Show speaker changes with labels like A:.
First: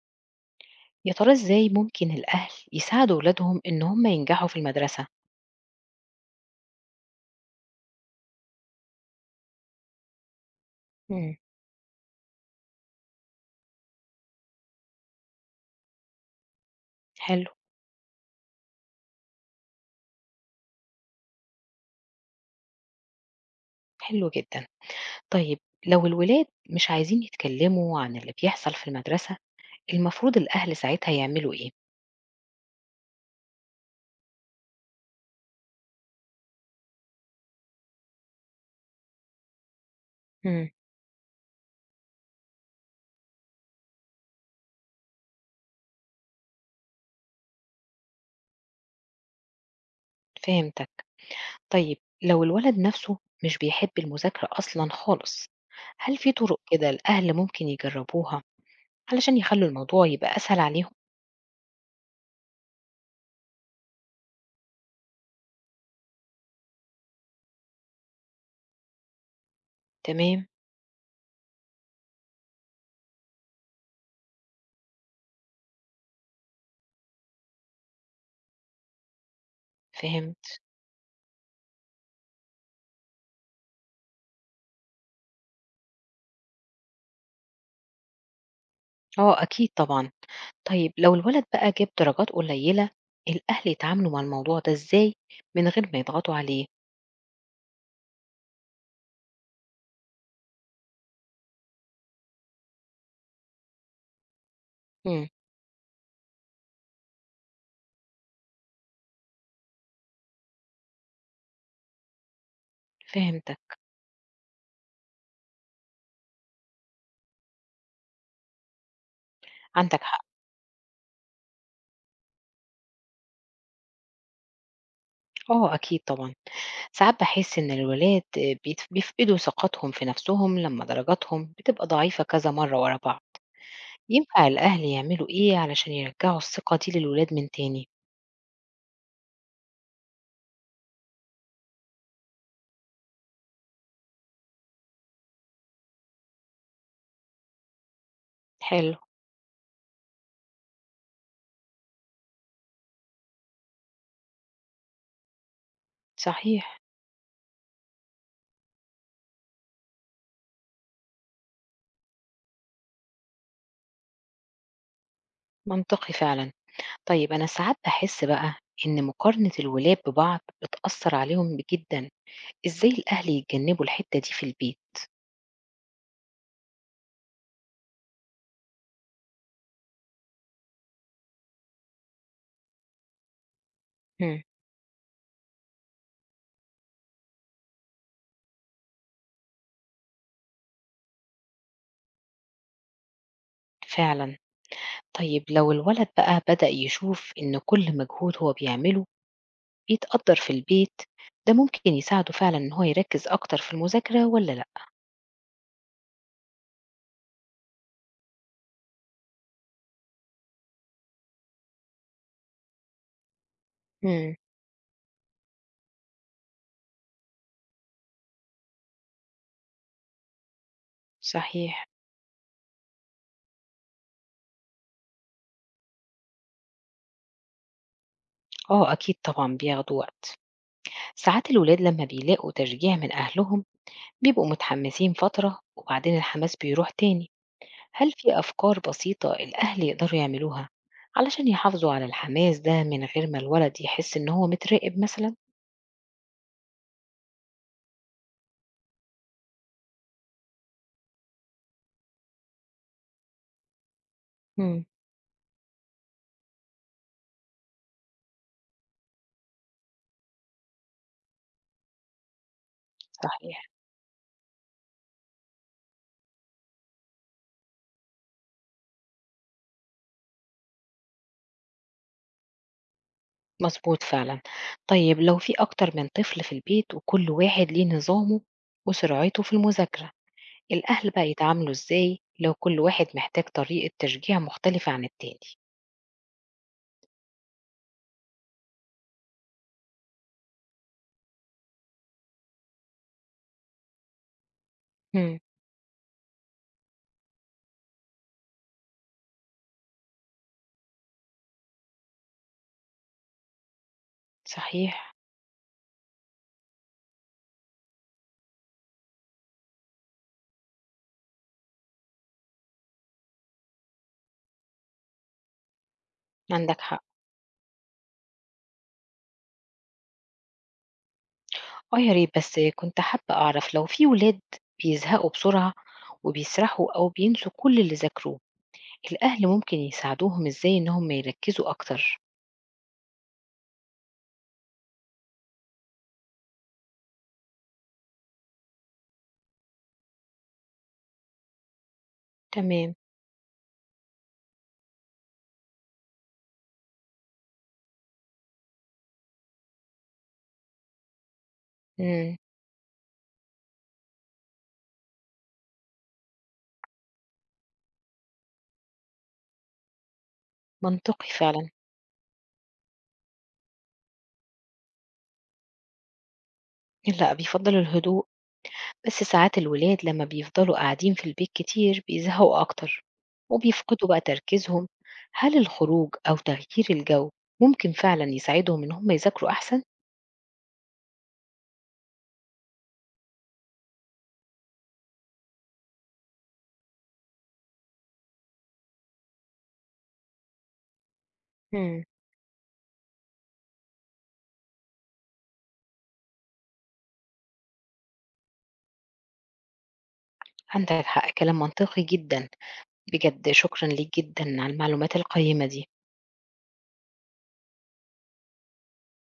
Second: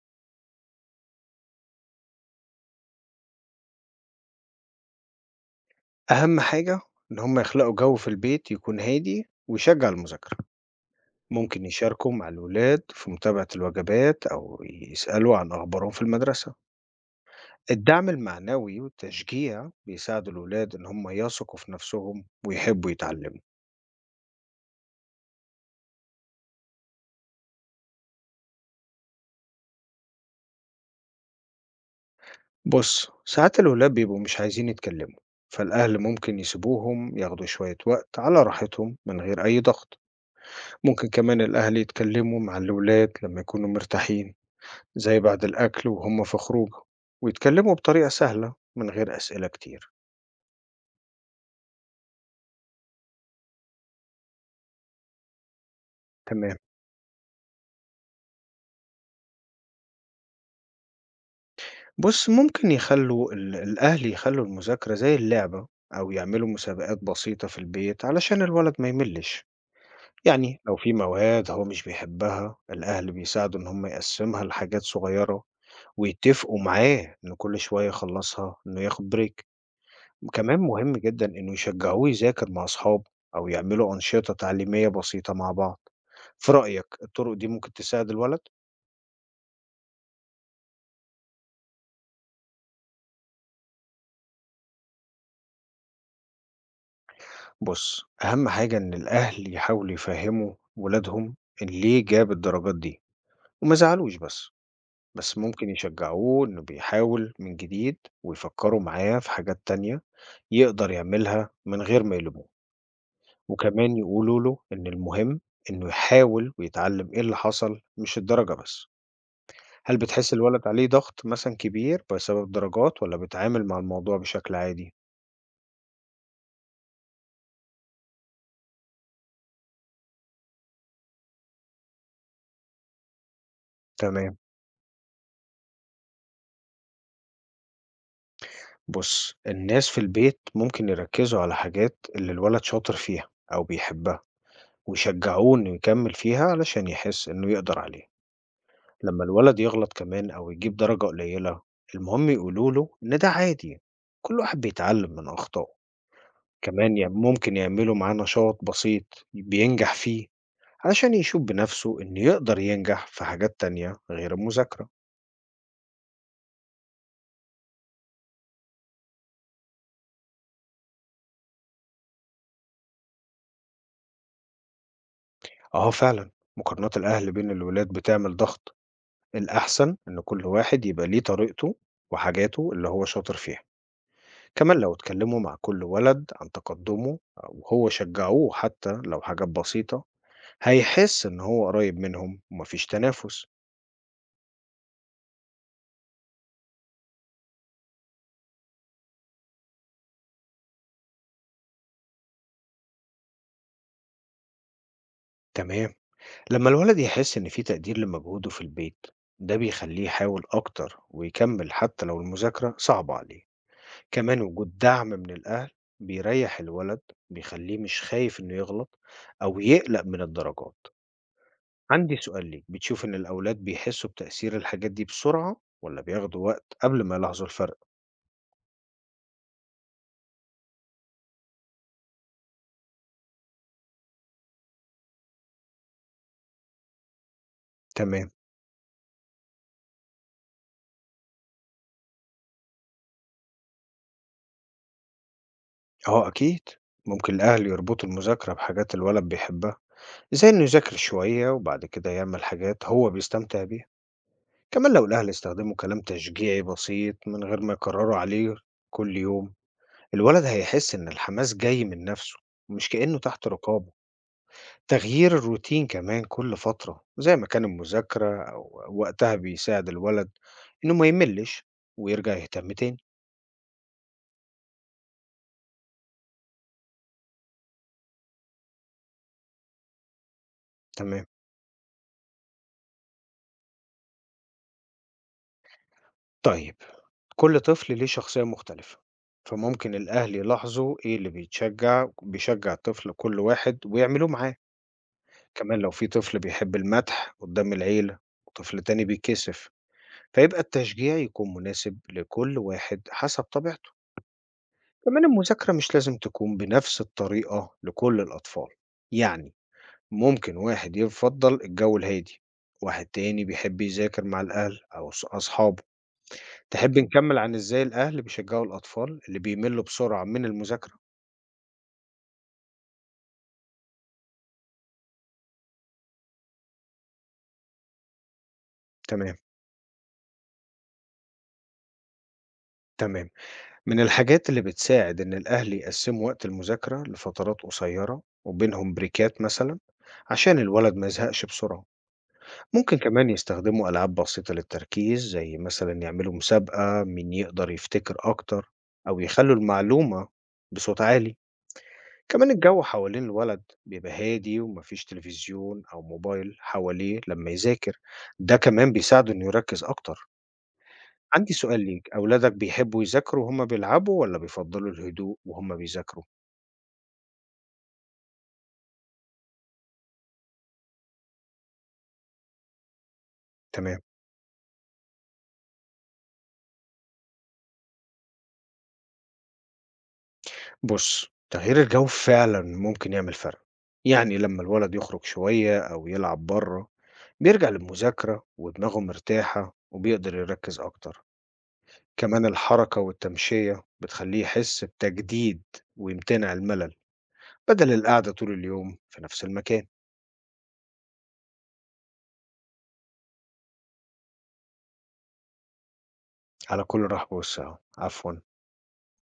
A: يا ترى إزاي ممكن الأهل يساعدوا ولادهم إن هم ينجحوا في المدرسة؟
B: أهم حاجة إن هم يخلقوا جو في البيت يكون هادي ويشجع المذاكرة.
A: إمم،
B: ممكن يشاركوا مع الولاد في متابعة الوجبات أو يسألوا عن أخبارهم في المدرسة.
A: حلو،
B: الدعم المعنوي والتشجيع بيساعد الولاد إن هم يثقوا في نفسهم ويحبوا يتعلموا.
A: حلو جدًا. طيب لو الولاد مش عايزين يتكلموا عن اللي بيحصل في المدرسة، المفروض الأهل ساعتها يعملوا إيه؟
B: بص ساعات الولاد بيبقوا مش عايزين يتكلموا، فالأهل ممكن يسيبوهم ياخدوا شوية وقت على راحتهم من غير أي ضغط.
A: إمم،
B: ممكن كمان الأهل يتكلموا مع الولاد لما يكونوا مرتاحين، زي بعد الأكل وهم في خروج، ويتكلموا بطريقة سهلة من غير أسئلة كتير.
A: فهمتك. طيب لو الولد نفسه مش بيحب المذاكرة أصلًا خالص، هل في
B: تمام.
A: طرق كده الأهل ممكن يجربوها علشان يخلوا الموضوع يبقى أسهل عليهم؟
B: بص ممكن يخلوا الأهل يخلوا المذاكرة زي اللعبة، أو يعملوا مسابقات بسيطة في البيت علشان الولد ما يملش.
A: تمام،
B: يعني لو في مواد هو مش بيحبها الأهل بيساعدوا إن هم يقسمها لحاجات صغيرة، ويتفقوا معاه إن كل شوية يخلصها إنه ياخد بريك. وكمان
A: فهمت.
B: مهم جدا إنه يشجعوه يذاكر مع أصحابه، أو يعملوا أنشطة تعليمية بسيطة مع بعض. في رأيك الطرق دي ممكن تساعد الولد؟
A: آه، أكيد طبعًا. طيب لو الولد بقى جاب درجات قليلة الأهل يتعاملوا مع الموضوع ده إزاي من غير ما يضغطوا عليه؟
B: بص أهم حاجة إن الأهل يحاولوا يفهموا ولادهم إن ليه جاب الدرجات دي وما زعلوش بس.
A: امم،
B: بس ممكن يشجعوه إنه بيحاول من جديد، ويفكروا معاه في حاجات تانية يقدر يعملها من غير ما يلوموه.
A: فهمتك.
B: وكمان يقولوا له إن المهم إنه يحاول ويتعلم إيه اللي حصل، مش الدرجة بس. هل
A: عندك حق.
B: بتحس الولد عليه ضغط مثلًا كبير بسبب درجات والّا بيتعامل مع الموضوع بشكل عادي؟
A: اه أكيد طبعا. ساعات بحس إن الولاد بيفقدوا ثقتهم في نفسهم لما درجاتهم بتبقى ضعيفة كذا مرة ورا بعض.
B: تمام،
A: ينفع الأهل يعملوا إيه علشان يرجعوا الثقة دي للولاد من تاني؟
B: بُص الناس في البيت ممكن يركّزوا على حاجات اللي الولد شاطر فيها أو بيحبها، ويشجّعوه إنه يكمّل فيها علشان يحس إنه يقدر عليها.
A: حلو،
B: لمّا الولد يغلط كمان أو يجيب درجة قليلة، المهم يقولوا له إن ده عادي، كل واحد بيتعلم من أخطائه.
A: صحيح،
B: كمان يعني ممكن يعملوا معاه نشاط بسيط بينجح فيه، علشان يشوف بنفسه إنه يقدر ينجح في حاجات تانية غير المذاكرة.
A: منطقي فعلا. طيب أنا ساعات بحس بقى إن مقارنة الولاد ببعض بتأثر عليهم جدا. إزاي الأهل يتجنبوا الحتّة دي في البيت؟
B: آه فعلا، مقارنات الأهل بين الولاد بتعمل ضغط. الأحسن إن كل واحد يبقى ليه طريقته وحاجاته اللي هو شاطر فيها.
A: إمم،
B: كمان لو اتكلموا مع كل ولد عن تقدمه وهو شجعوه حتى لو حاجات بسيطة، هيحس إن هو قريب منهم ومفيش تنافس.
A: فعلًا. طيب لو الولد بقى بدأ يشوف إن كل مجهود هو بيعمله بيتقدّر في البيت، ده ممكن يساعده فعلًا إن هو يركّز أكتر في المذاكرة والّا لأ؟
B: تمام. لما الولد يحس إن في تقدير لمجهوده في البيت، ده بيخليه يحاول أكتر ويكمل حتى لو المذاكرة صعبة عليه.
A: إمم،
B: كمان وجود دعم من الأهل بيريح الولد، بيخليه مش خايف إنه يغلط أو يقلق من الدرجات.
A: صحيح.
B: عندي سؤال ليك، بتشوف إن الأولاد بيحسوا بتأثير الحاجات دي بسرعة ولا بياخدوا وقت قبل ما يلاحظوا الفرق؟
A: آه، أكيد طبعًا بياخدوا وقت. ساعات الولاد لمّا بيلاقوا تشجيع من أهلهم بيبقوا متحمسين فترة وبعدين الحماس بيروح تاني. هل
B: تمام.
A: في أفكار بسيطة الأهل يقدروا يعملوها علشان يحافظوا على الحماس ده من غير ما الولد يحس إن هو متراقب مثلًا؟
B: أه أكيد، ممكن الأهل يربطوا المذاكرة بحاجات الولد بيحبها، زي إنه يذاكر شوية وبعد كده يعمل حاجات هو بيستمتع بيها.
A: إمم،
B: كمان لو الأهل استخدموا كلام تشجيعي بسيط من غير ما يكرروا عليه كل يوم، الولد هيحس إن الحماس جاي من نفسه، مش كأنه تحت
A: صحيح،
B: رقابه. تغيير الروتين كمان كل فترة زي ما كان المذاكرة أو وقتها بيساعد الولد إنه ما يملش ويرجع يهتم تاني.
A: مضبوط فعلًا. طيب لو في أكتر من طفل في البيت وكل واحد ليه نظامه وسرعته في المذاكرة، الأهل
B: تمام،
A: بقى يتعاملوا إزاي لو كل واحد محتاج طريقة تشجيع مختلفة عن التاني؟
B: طيب. كل طفل ليه شخصية مختلفة، فممكن الأهل يلاحظوا إيه اللي بيتشجع بيشجع الطفل كل واحد ويعملوه معاه.
A: إمم،
B: كمان لو في طفل بيحب المدح قدام العيلة وطفل تاني بيتكسف، فيبقى التشجيع يكون مناسب لكل واحد حسب طبيعته.
A: صحيح،
B: كمان المذاكرة مش لازم تكون بنفس الطريقة لكل الأطفال. يعني ممكن واحد يفضل الجو الهادي، واحد تاني بيحب يذاكر مع الأهل أو أصحابه.
A: عندك
B: تحب
A: حق.
B: نكمل عن إزاي الأهل بيشجعوا الأطفال اللي بيملوا بسرعة من المذاكرة؟
A: آه يا ريت، بس كنت حابة أعرف لو في ولاد بيزهقوا بسرعة وبيسرحوا أو بينسوا كل اللي ذاكروه،
B: تمام.
A: الأهل ممكن يساعدوهم إزاي إن هم يركزوا أكتر؟
B: تمام، من الحاجات اللي بتساعد إن الأهل يقسموا وقت المذاكرة لفترات قصيرة وبينهم بريكات مثلا، عشان الولد ما يزهقش بسرعة.
A: تمام،
B: ممكن كمان يستخدموا ألعاب بسيطة للتركيز، زي مثلا يعملوا مسابقة مين يقدر يفتكر أكتر، أو يخلوا المعلومة بصوت عالي.
A: إمم،
B: كمان الجو حوالين الولد بيبقى هادي ومفيش تلفزيون أو موبايل حواليه لما يذاكر، ده كمان بيساعده إنه يركز أكتر.
A: منطقي
B: عندي
A: فعلًا.
B: سؤال ليك، أولادك بيحبوا يذاكروا وهم بيلعبوا ولا بيفضّلوا الهدوء وهم بيذاكروا؟
A: لأ، بيفضّل الهدوء. بس ساعات الولاد لما بيفضلوا قاعدين في البيت كتير بيزهقوا أكتر
B: تمام.
A: وبيفقدوا بقى تركيزهم. هل الخروج أو تغيير الجو ممكن فعلا يساعدهم إن هم يذاكروا أحسن؟
B: بُص، تغيير الجو فعلًا ممكن يعمل فرق، يعني لمّا الولد يخرج شوية أو يلعب برّه، بيرجع للمذاكرة ودماغه مرتاحة وبيقدر يركّز أكتر.
A: مم.
B: كمان الحركة والتمشية بتخلّيه يحس بتجديد ويمتنع الملل، بدل القعدة طول اليوم في نفس المكان.
A: عندك حق، كلام منطقي جدا. بجد شكرا ليك جدا على المعلومات القيمة دي.
B: على كل رحب وسعة، عفوًا.